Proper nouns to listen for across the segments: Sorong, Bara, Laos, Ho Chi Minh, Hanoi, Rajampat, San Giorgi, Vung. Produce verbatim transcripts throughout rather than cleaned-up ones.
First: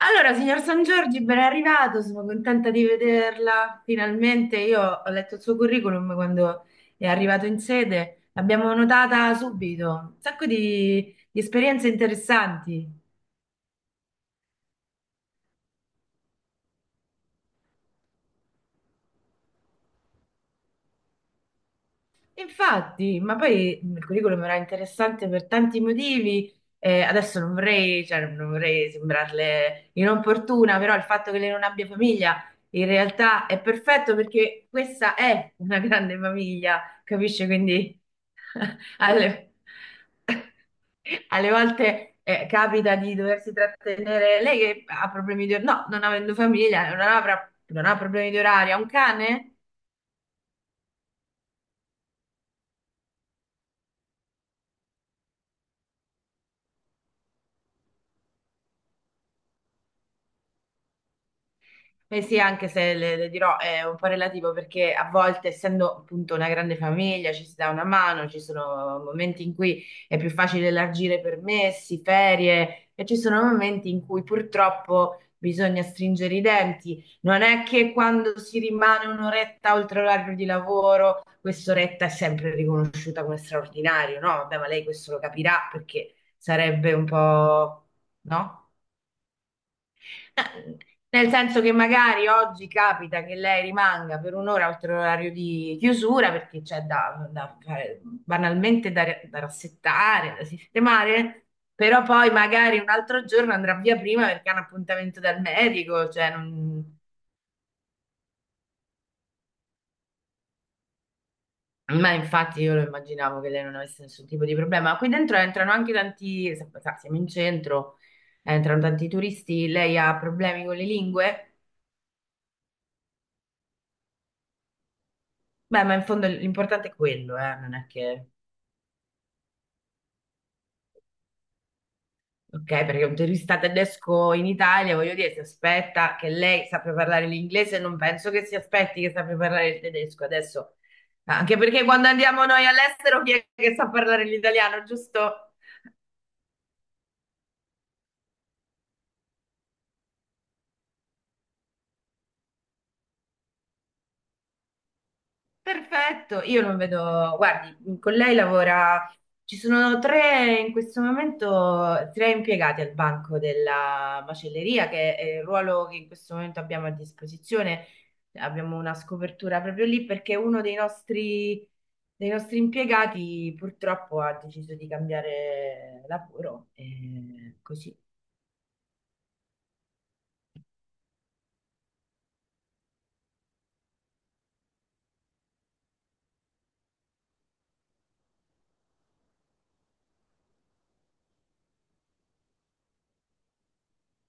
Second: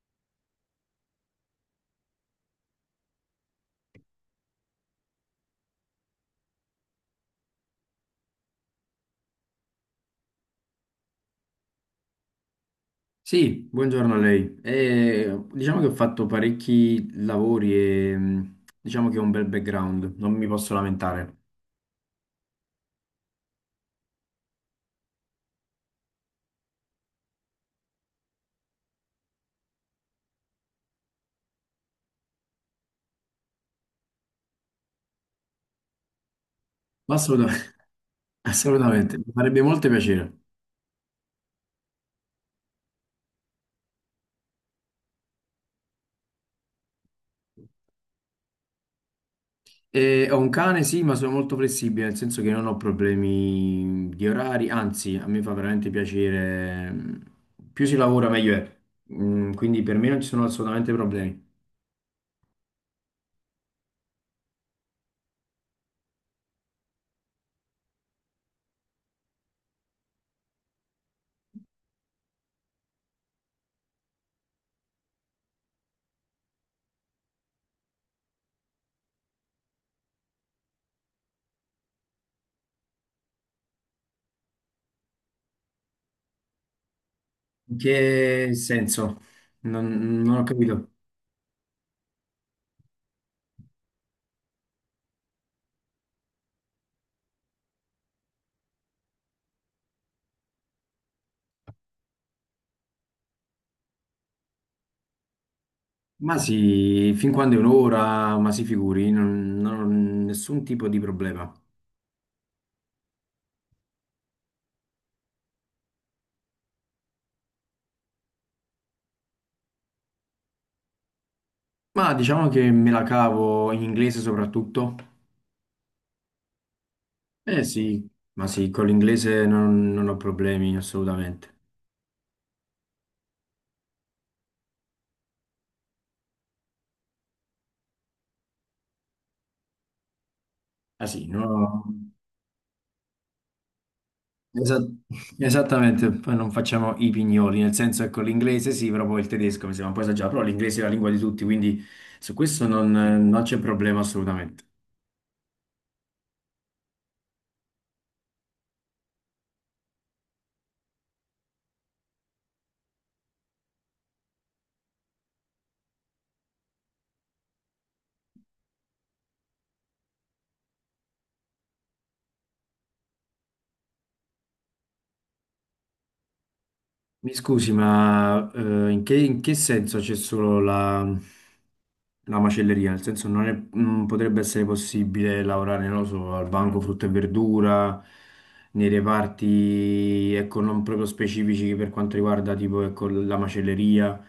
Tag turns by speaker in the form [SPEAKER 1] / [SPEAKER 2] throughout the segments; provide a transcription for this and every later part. [SPEAKER 1] Allora, signor San Giorgi, ben arrivato, sono contenta di vederla. Finalmente io ho letto il suo curriculum quando è arrivato in sede, l'abbiamo notata subito, un sacco di, di esperienze interessanti.
[SPEAKER 2] Sì, buongiorno a lei. Eh, diciamo che ho fatto parecchi lavori e mh, diciamo che ho un bel background, non mi posso lamentare.
[SPEAKER 1] Infatti, ma poi il curriculum era interessante per tanti motivi. Eh, adesso non vorrei, cioè, non vorrei sembrarle inopportuna, però il fatto che lei non abbia famiglia in realtà è perfetto perché questa è una grande famiglia,
[SPEAKER 2] Ma
[SPEAKER 1] capisci?
[SPEAKER 2] assolutamente,
[SPEAKER 1] Quindi
[SPEAKER 2] assolutamente, mi
[SPEAKER 1] alle,
[SPEAKER 2] farebbe molto piacere.
[SPEAKER 1] alle volte eh, capita di doversi trattenere, lei che ha problemi di orario, no, non avendo famiglia, non avrà- non ha problemi di orario, ha un cane?
[SPEAKER 2] Eh, ho un cane, sì, ma sono molto flessibile, nel senso che non ho problemi di orari, anzi, a me fa veramente piacere. mh, Più si lavora, meglio è. Mm, quindi per me non ci sono assolutamente problemi.
[SPEAKER 1] Beh sì, anche se le, le dirò è un po' relativo perché a volte, essendo appunto una grande famiglia, ci si dà una mano, ci sono momenti in cui è più facile elargire permessi, ferie e ci sono momenti in cui purtroppo bisogna stringere i denti. Non è che quando si rimane un'oretta oltre l'orario di lavoro, quest'oretta è sempre riconosciuta come straordinario, no? Vabbè, ma lei questo lo capirà perché sarebbe un
[SPEAKER 2] In
[SPEAKER 1] po',
[SPEAKER 2] che
[SPEAKER 1] no?
[SPEAKER 2] senso? non non ho
[SPEAKER 1] Eh,
[SPEAKER 2] capito.
[SPEAKER 1] Nel senso che magari oggi capita che lei rimanga per un'ora oltre l'orario di chiusura perché c'è da, da fare- banalmente da, da rassettare, da sistemare, però poi magari un altro giorno andrà via prima perché ha un appuntamento dal medico, cioè
[SPEAKER 2] Ma
[SPEAKER 1] non-
[SPEAKER 2] sì, fin quando è un'ora, ma si figuri, non, non ho nessun tipo di problema.
[SPEAKER 1] Ma infatti io lo immaginavo che lei non avesse nessun tipo di problema. Qui dentro entrano anche tanti, sa- sa, siamo in centro, entrano tanti turisti, lei ha problemi con le lingue.
[SPEAKER 2] Ma diciamo che me la cavo in inglese soprattutto.
[SPEAKER 1] Beh, ma in fondo l'importante è quello, eh,
[SPEAKER 2] Eh
[SPEAKER 1] non è
[SPEAKER 2] sì,
[SPEAKER 1] che...
[SPEAKER 2] ma sì, con l'inglese non, non ho problemi assolutamente.
[SPEAKER 1] Ok, perché un turista tedesco in Italia, voglio dire, si aspetta che lei sappia parlare l'inglese, non penso che si aspetti che sappia parlare il tedesco adesso,
[SPEAKER 2] Ah sì, no,
[SPEAKER 1] anche
[SPEAKER 2] no,
[SPEAKER 1] perché quando andiamo noi all'estero chi è che sa parlare l'italiano,
[SPEAKER 2] esa-
[SPEAKER 1] giusto?
[SPEAKER 2] esattamente, poi non facciamo i pignoli, nel senso che con l'inglese sì, però poi il tedesco mi sembra un po' esagerato, però l'inglese è la lingua di tutti, quindi su questo non non c'è problema assolutamente.
[SPEAKER 1] Perfetto, io non vedo, guardi, con lei lavora, ci sono tre in questo momento, tre impiegati al banco della macelleria, che è il ruolo che in questo momento abbiamo a disposizione. Abbiamo una scopertura proprio lì perché uno dei nostri, dei nostri impiegati purtroppo ha deciso di cambiare lavoro,
[SPEAKER 2] Mi
[SPEAKER 1] e
[SPEAKER 2] scusi,
[SPEAKER 1] così.
[SPEAKER 2] ma eh, in che, in che senso c'è solo la, la macelleria? Nel senso non è- non potrebbe essere possibile lavorare, non lo so, al banco frutta e verdura, nei reparti, ecco, non proprio specifici per quanto riguarda tipo, ecco, la macelleria,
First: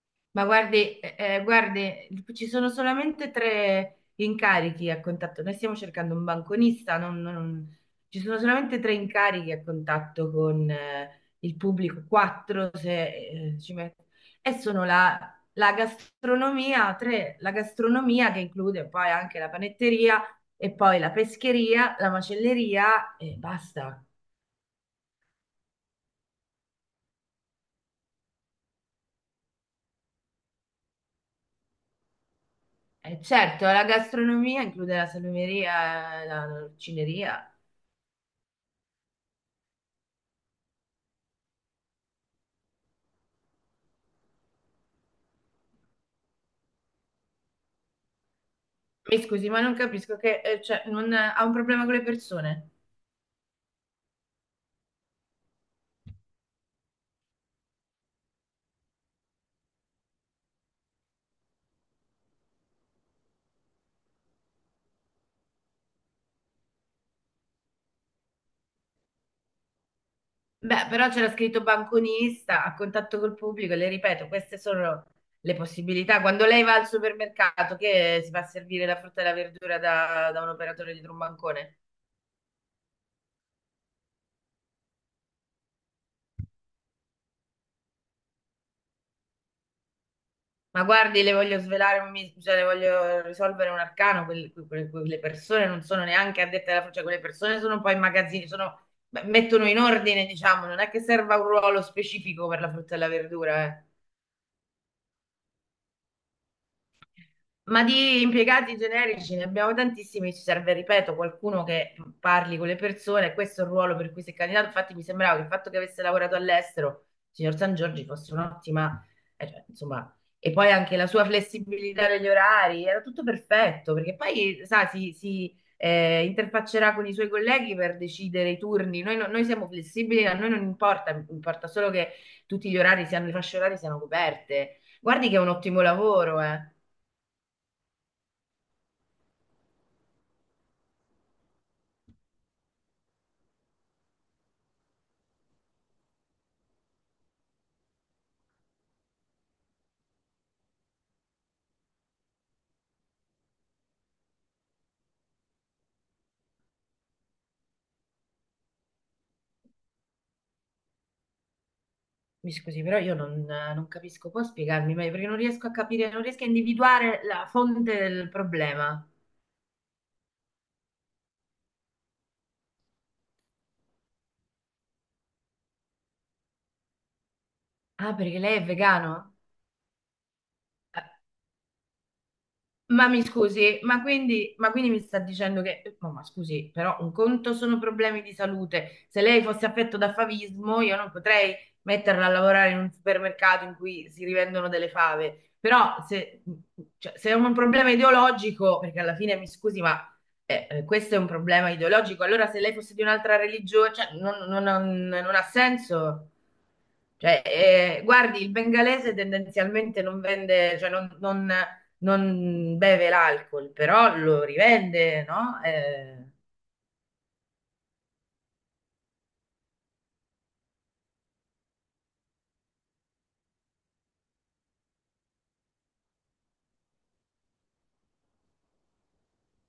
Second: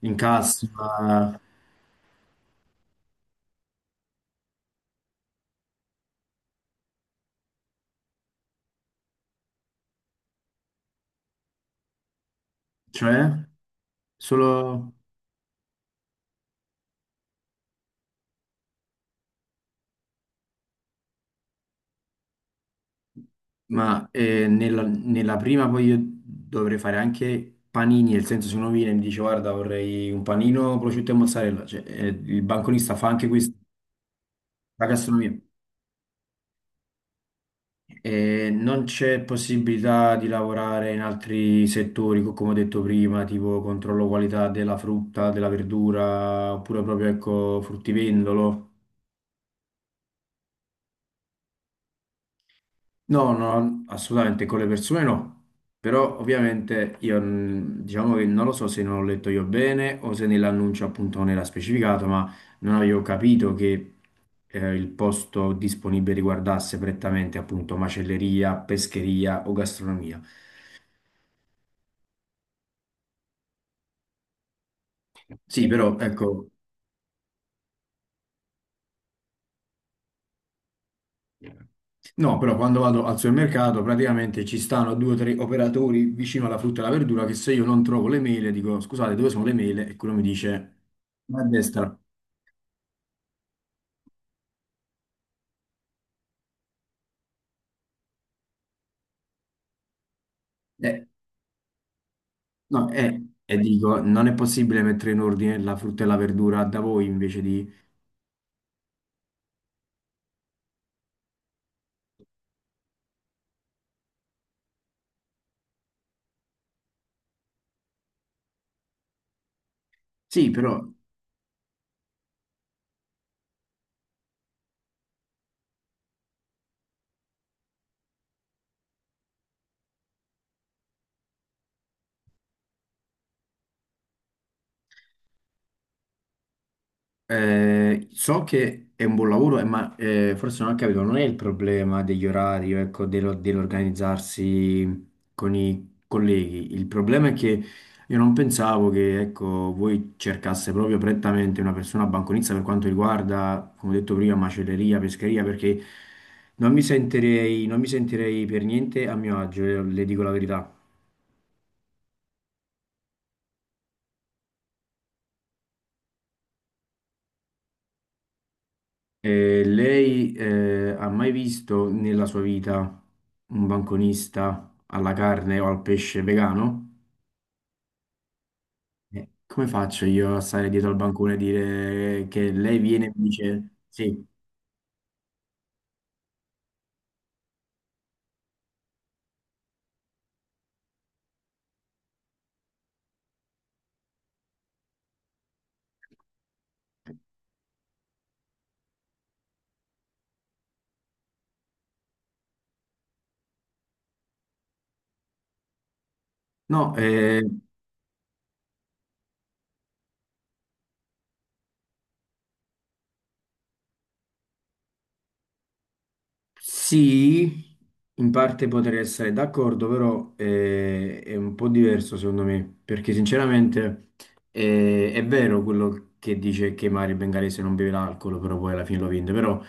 [SPEAKER 2] in, sì,
[SPEAKER 1] Ma guardi, eh,
[SPEAKER 2] cassa,
[SPEAKER 1] eh, guardi, ci sono solamente tre incarichi a contatto. Noi stiamo cercando un banconista, non- non- ci sono solamente tre incarichi a contatto con eh, il pubblico, quattro se
[SPEAKER 2] cioè
[SPEAKER 1] eh, ci metto. E sono
[SPEAKER 2] solo...
[SPEAKER 1] la, la gastronomia, tre, la gastronomia che include poi anche la panetteria e poi la pescheria, la macelleria e basta.
[SPEAKER 2] Ma eh, nella, nella prima poi io dovrei fare anche panini, nel senso se uno viene e mi dice guarda vorrei un panino prosciutto e mozzarella, cioè, eh, il banconista fa
[SPEAKER 1] E
[SPEAKER 2] anche questa
[SPEAKER 1] certo, la gastronomia
[SPEAKER 2] la
[SPEAKER 1] include la
[SPEAKER 2] gastronomia.
[SPEAKER 1] salumeria, la l'orcineria.
[SPEAKER 2] Eh, non c'è possibilità di lavorare in altri settori, co- come ho detto prima, tipo controllo qualità della frutta, della verdura, oppure proprio ecco, fruttivendolo.
[SPEAKER 1] Mi scusi, ma non capisco che eh, cioè, non, ha un problema con le persone.
[SPEAKER 2] No, no, assolutamente con le persone no, però ovviamente io mm, diciamo che non lo so se non ho letto io bene o se nell'annuncio appunto non era specificato, ma non avevo capito che eh, il posto disponibile riguardasse prettamente appunto macelleria, pescheria o gastronomia.
[SPEAKER 1] Beh, però c'era scritto banconista, a contatto col pubblico, le ripeto, queste sono le
[SPEAKER 2] Sì, però
[SPEAKER 1] possibilità. Quando
[SPEAKER 2] ecco,
[SPEAKER 1] lei va al supermercato, che si fa servire la frutta e la verdura da, da un operatore dietro un bancone?
[SPEAKER 2] no, però quando vado al supermercato praticamente ci stanno due o tre operatori vicino alla frutta e alla verdura che se io non trovo le mele dico scusate dove sono le mele e quello mi dice...
[SPEAKER 1] Ma guardi, le
[SPEAKER 2] A
[SPEAKER 1] voglio
[SPEAKER 2] destra.
[SPEAKER 1] svelare, un mis- cioè, le voglio risolvere un arcano, quelle, quelle- quelle persone non sono neanche addette alla frutta, cioè, quelle persone sono poi in magazzini, sono- beh, mettono in ordine, diciamo, non è che
[SPEAKER 2] Eh,
[SPEAKER 1] serva un ruolo specifico per la
[SPEAKER 2] no,
[SPEAKER 1] frutta e la
[SPEAKER 2] eh, e
[SPEAKER 1] verdura, eh.
[SPEAKER 2] dico, non è possibile mettere in ordine la frutta e la verdura da voi invece di...
[SPEAKER 1] Ma di impiegati generici ne abbiamo tantissimi, ci serve, ripeto, qualcuno che parli con le persone, questo è il ruolo per cui si è candidato. Infatti mi sembrava che il fatto che avesse lavorato all'estero, signor San Giorgi, fosse un'ottima, eh, cioè, insomma,
[SPEAKER 2] Sì,
[SPEAKER 1] e poi
[SPEAKER 2] però
[SPEAKER 1] anche la sua flessibilità degli orari, era tutto perfetto, perché poi, sa, si, si, eh, interfaccerà con i suoi colleghi per decidere i turni. Noi, no- noi siamo flessibili, a noi non importa, importa solo che tutti gli orari siano, le fasce orarie siano coperte. Guardi che è un ottimo lavoro, eh.
[SPEAKER 2] Eh, so che è un buon lavoro, eh, ma eh, forse non ho capito, non è il problema degli orari, ecco, dello- dell'organizzarsi con i colleghi. Il problema è che io non pensavo che, ecco, voi cercasse proprio prettamente una persona banconista per quanto riguarda, come ho detto prima, macelleria, pescheria, perché non mi sentirei, non mi sentirei per niente a mio agio, le le dico la verità.
[SPEAKER 1] Mi scusi, però io non, non capisco, può spiegarmi meglio perché non riesco a capire, non riesco a individuare la fonte del problema.
[SPEAKER 2] Eh, lei eh, ha mai visto nella sua vita un banconista alla carne o al pesce vegano?
[SPEAKER 1] Ah, perché lei è
[SPEAKER 2] Eh,
[SPEAKER 1] vegano?
[SPEAKER 2] come faccio io a stare dietro al
[SPEAKER 1] "Ah,
[SPEAKER 2] bancone e dire che lei viene
[SPEAKER 1] ma
[SPEAKER 2] e
[SPEAKER 1] mi
[SPEAKER 2] mi dice
[SPEAKER 1] scusi, ma
[SPEAKER 2] sì?
[SPEAKER 1] quindi, ma quindi mi sta dicendo che, eh, no, ma scusi, però un conto sono problemi di salute. Se lei fosse affetto da favismo, io non potrei metterla a lavorare in un supermercato in cui si rivendono delle fave. Però se, cioè, se è un problema ideologico, perché alla fine mi scusi, ma eh, eh, questo è un problema ideologico, allora se lei fosse di un'altra religione, cioè, non non- non- non ha senso.
[SPEAKER 2] No, eh,
[SPEAKER 1] Cioè, eh, guardi, il bengalese tendenzialmente non vende, cioè non, non- non beve l'alcol, però lo rivende, no? Eh,
[SPEAKER 2] sì, in parte potrei essere d'accordo, però eh, è un po' diverso secondo me, perché sinceramente eh, è vero quello che dice che Mario Bengalese non beve l'alcol, però poi alla fine lo vende, però...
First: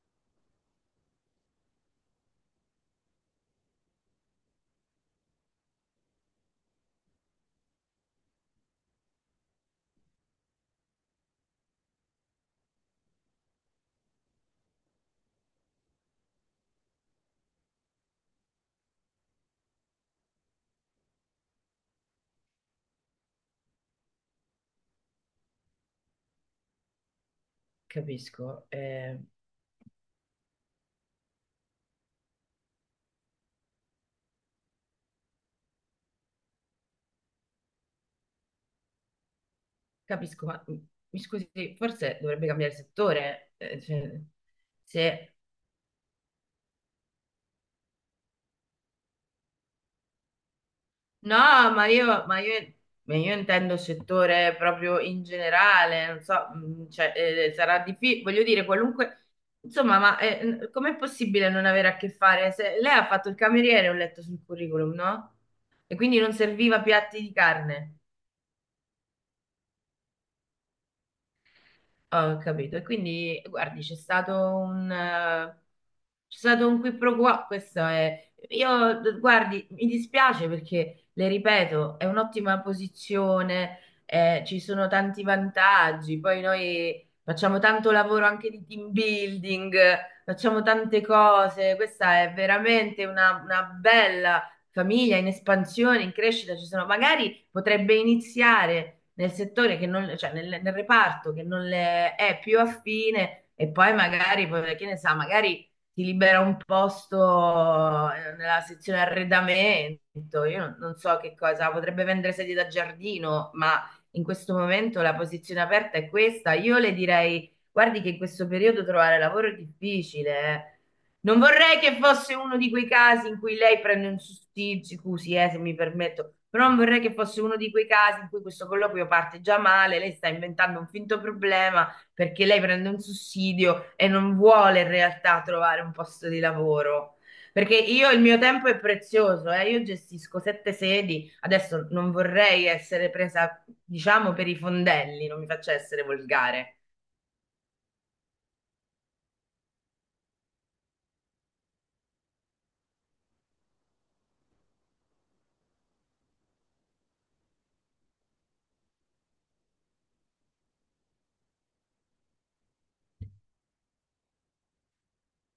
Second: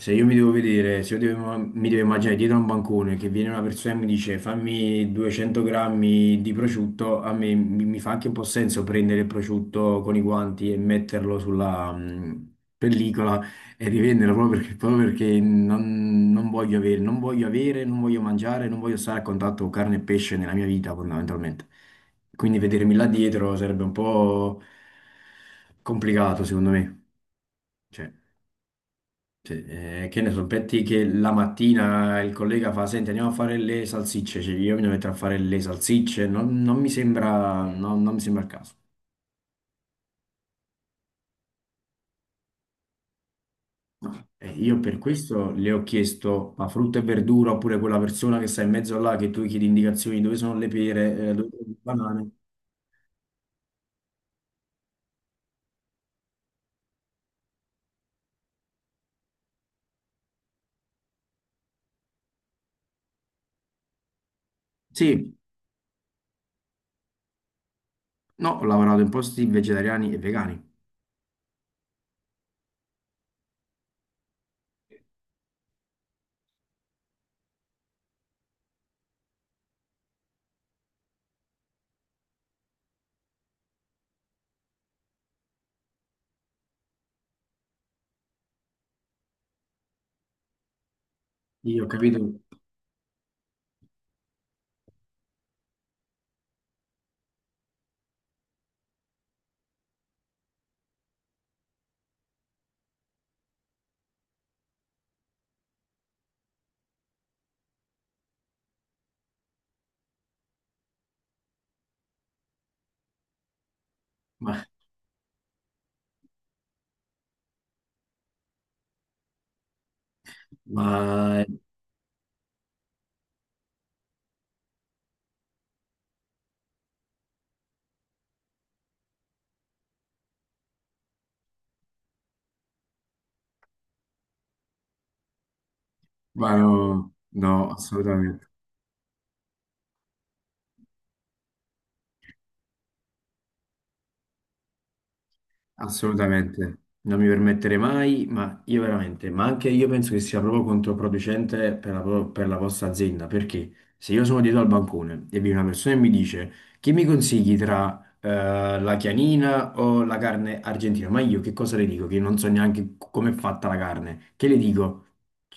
[SPEAKER 2] Se io mi devo vedere, se io devo- mi devo immaginare dietro a un bancone che viene una persona e mi dice fammi duecento grammi di prosciutto, a me mi, mi fa anche un po' senso prendere il prosciutto con i guanti e metterlo sulla mh, pellicola e rivenderlo proprio perché, proprio perché non, non voglio avere, non voglio avere, non voglio mangiare, non voglio stare a contatto con carne e pesce nella mia vita fondamentalmente. Quindi vedermi là dietro sarebbe un po' complicato secondo me. Cioè,
[SPEAKER 1] capisco, eh,
[SPEAKER 2] sì, eh, che ne so, metti che la mattina il collega fa, senti, andiamo a fare le salsicce, cioè, io mi devo mettere a fare le salsicce, non, non mi sembra, no, non mi sembra il caso.
[SPEAKER 1] capisco, ma mm, mi scusi, forse dovrebbe cambiare settore. Eh, cioè,
[SPEAKER 2] No. E io per
[SPEAKER 1] se
[SPEAKER 2] questo le ho chiesto, ma frutta e verdura, oppure quella persona che sta in mezzo là, che tu gli chiedi indicazioni dove sono le pere, eh,
[SPEAKER 1] no,
[SPEAKER 2] dove sono le
[SPEAKER 1] ma io,
[SPEAKER 2] banane.
[SPEAKER 1] ma io- ma io intendo settore proprio in generale, non so, mh, cioè, eh, sarà difficile, voglio dire, qualunque, insomma, ma eh, n- com'è possibile non avere a che fare? Se- lei ha fatto il cameriere, ho letto sul curriculum,
[SPEAKER 2] Sì,
[SPEAKER 1] no? E quindi non serviva piatti di carne.
[SPEAKER 2] no, ho lavorato in posti vegetariani e vegani.
[SPEAKER 1] Ho capito. E quindi, guardi, c'è stato un... eh, c'è stato un qui pro quo, questo è... Io, d- guardi, mi dispiace perché, le ripeto, è un'ottima posizione, eh, ci sono tanti vantaggi, poi noi facciamo tanto lavoro anche di team building, facciamo tante cose,
[SPEAKER 2] Io ho capito,
[SPEAKER 1] questa è veramente una, una bella famiglia in espansione, in crescita, ci sono... Magari potrebbe iniziare nel settore che non, cioè nel, nel reparto che non le è più affine e poi magari, poi, che ne sa, magari ti libera un posto eh, nella sezione arredamento. Io non, non so che cosa, potrebbe vendere sedie da giardino, ma in questo
[SPEAKER 2] ma,
[SPEAKER 1] momento la posizione aperta è questa. Io le direi, guardi che in questo periodo trovare lavoro è difficile. Eh. Non
[SPEAKER 2] ma,
[SPEAKER 1] vorrei che fosse uno di quei casi in cui lei prende un sussidio, scusi, eh, se mi permetto, però non vorrei che fosse uno di quei casi in cui questo colloquio parte già male, lei sta inventando un finto problema perché lei prende un sussidio e non vuole in realtà trovare un posto di
[SPEAKER 2] ma no,
[SPEAKER 1] lavoro.
[SPEAKER 2] no,
[SPEAKER 1] Perché io il mio
[SPEAKER 2] assolutamente.
[SPEAKER 1] tempo è prezioso, eh, io gestisco sette sedi, adesso non vorrei essere presa, diciamo, per i fondelli, non mi faccia essere volgare.
[SPEAKER 2] Assolutamente, non mi permetterei mai, ma io veramente, ma anche io penso che sia proprio controproducente per la, pro- per la vostra azienda, perché se io sono dietro al bancone e viene una persona e mi dice che mi consigli tra eh, la chianina o la carne argentina, ma io che cosa le dico? Che non so neanche come è fatta la carne, che le dico?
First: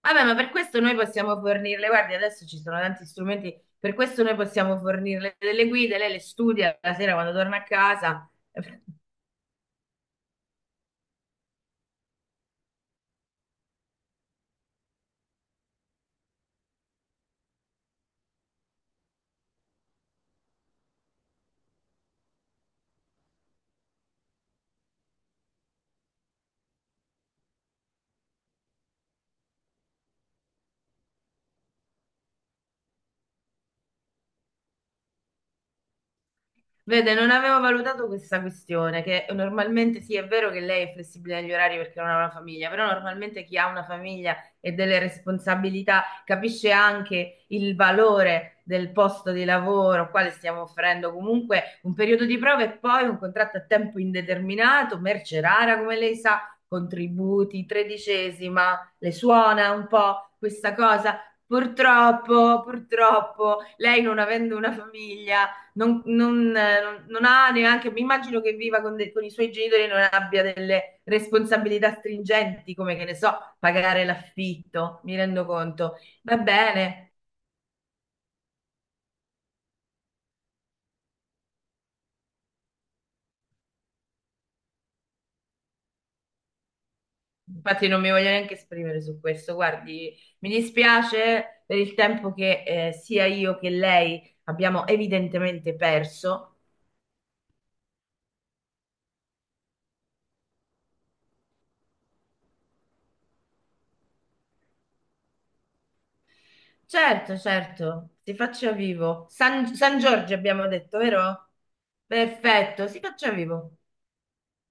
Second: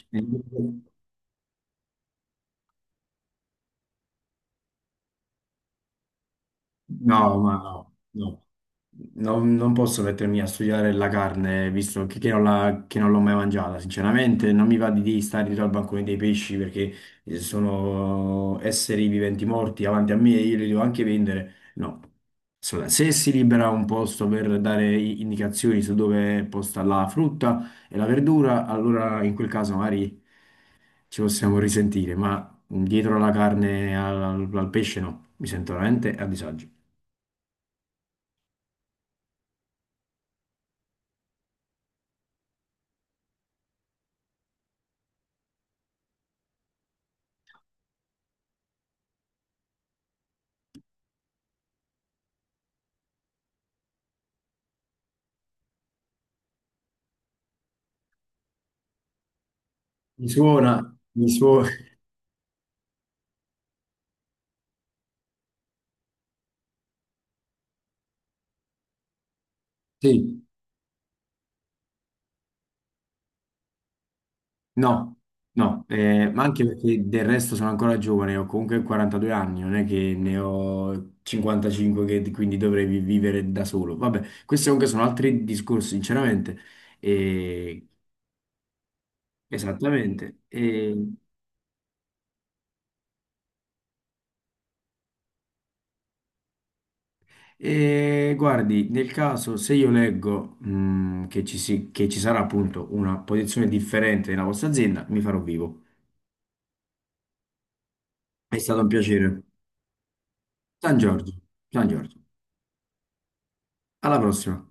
[SPEAKER 1] Vabbè, ma per questo noi possiamo fornirle, guardi, adesso ci sono tanti strumenti, per questo noi possiamo fornirle delle guide, lei le studia la sera quando
[SPEAKER 2] No, ma
[SPEAKER 1] torna a
[SPEAKER 2] no,
[SPEAKER 1] casa.
[SPEAKER 2] no. Non, non posso mettermi a studiare la carne, visto che, che non la- che non l'ho mai mangiata, sinceramente. Non mi va di, di stare dietro al bancone dei pesci perché eh, sono esseri viventi morti davanti a me e io li devo anche vendere. No. Assolutamente. Se si libera un posto per dare i- indicazioni su dove è posta la frutta e la verdura, allora in quel caso magari ci possiamo risentire, ma dietro alla carne, al, al pesce no, mi sento veramente a disagio.
[SPEAKER 1] Vede, non avevo valutato questa questione, che normalmente sì, è vero che lei è flessibile negli orari perché non ha una famiglia, però normalmente chi ha una famiglia e delle responsabilità capisce anche il valore del posto di lavoro, quale stiamo offrendo comunque un periodo di prova e poi un contratto a tempo indeterminato, merce rara, come lei sa, contributi, tredicesima, le suona un
[SPEAKER 2] Mi
[SPEAKER 1] po'
[SPEAKER 2] suona,
[SPEAKER 1] questa cosa?
[SPEAKER 2] mi suona,
[SPEAKER 1] Purtroppo, purtroppo, lei non avendo una famiglia non, non, eh, non- non ha neanche, mi immagino che viva con, de- con i suoi genitori e non
[SPEAKER 2] sì,
[SPEAKER 1] abbia delle responsabilità stringenti, come che ne so, pagare l'affitto,
[SPEAKER 2] no,
[SPEAKER 1] mi rendo
[SPEAKER 2] no,
[SPEAKER 1] conto.
[SPEAKER 2] eh,
[SPEAKER 1] Va
[SPEAKER 2] ma anche perché
[SPEAKER 1] bene,
[SPEAKER 2] del resto sono ancora giovane, ho comunque quarantadue anni, non è che ne ho cinquantacinque che quindi dovrei vi- vivere da solo. Vabbè, questi comunque sono altri discorsi, sinceramente. E-
[SPEAKER 1] infatti non mi voglio neanche esprimere su questo, guardi,
[SPEAKER 2] esattamente.
[SPEAKER 1] mi
[SPEAKER 2] E,
[SPEAKER 1] dispiace per il tempo che eh, sia io che lei abbiamo evidentemente perso.
[SPEAKER 2] e guardi, nel caso se io leggo, mh, che ci si- che ci sarà appunto una posizione differente nella vostra azienda, mi farò vivo.
[SPEAKER 1] Certo, certo, si
[SPEAKER 2] È
[SPEAKER 1] faccia
[SPEAKER 2] stato un
[SPEAKER 1] vivo.
[SPEAKER 2] piacere.
[SPEAKER 1] San, San Giorgio abbiamo
[SPEAKER 2] San
[SPEAKER 1] detto,
[SPEAKER 2] Giorgio,
[SPEAKER 1] vero?
[SPEAKER 2] San Giorgio.
[SPEAKER 1] Perfetto, si faccia vivo.
[SPEAKER 2] Alla prossima.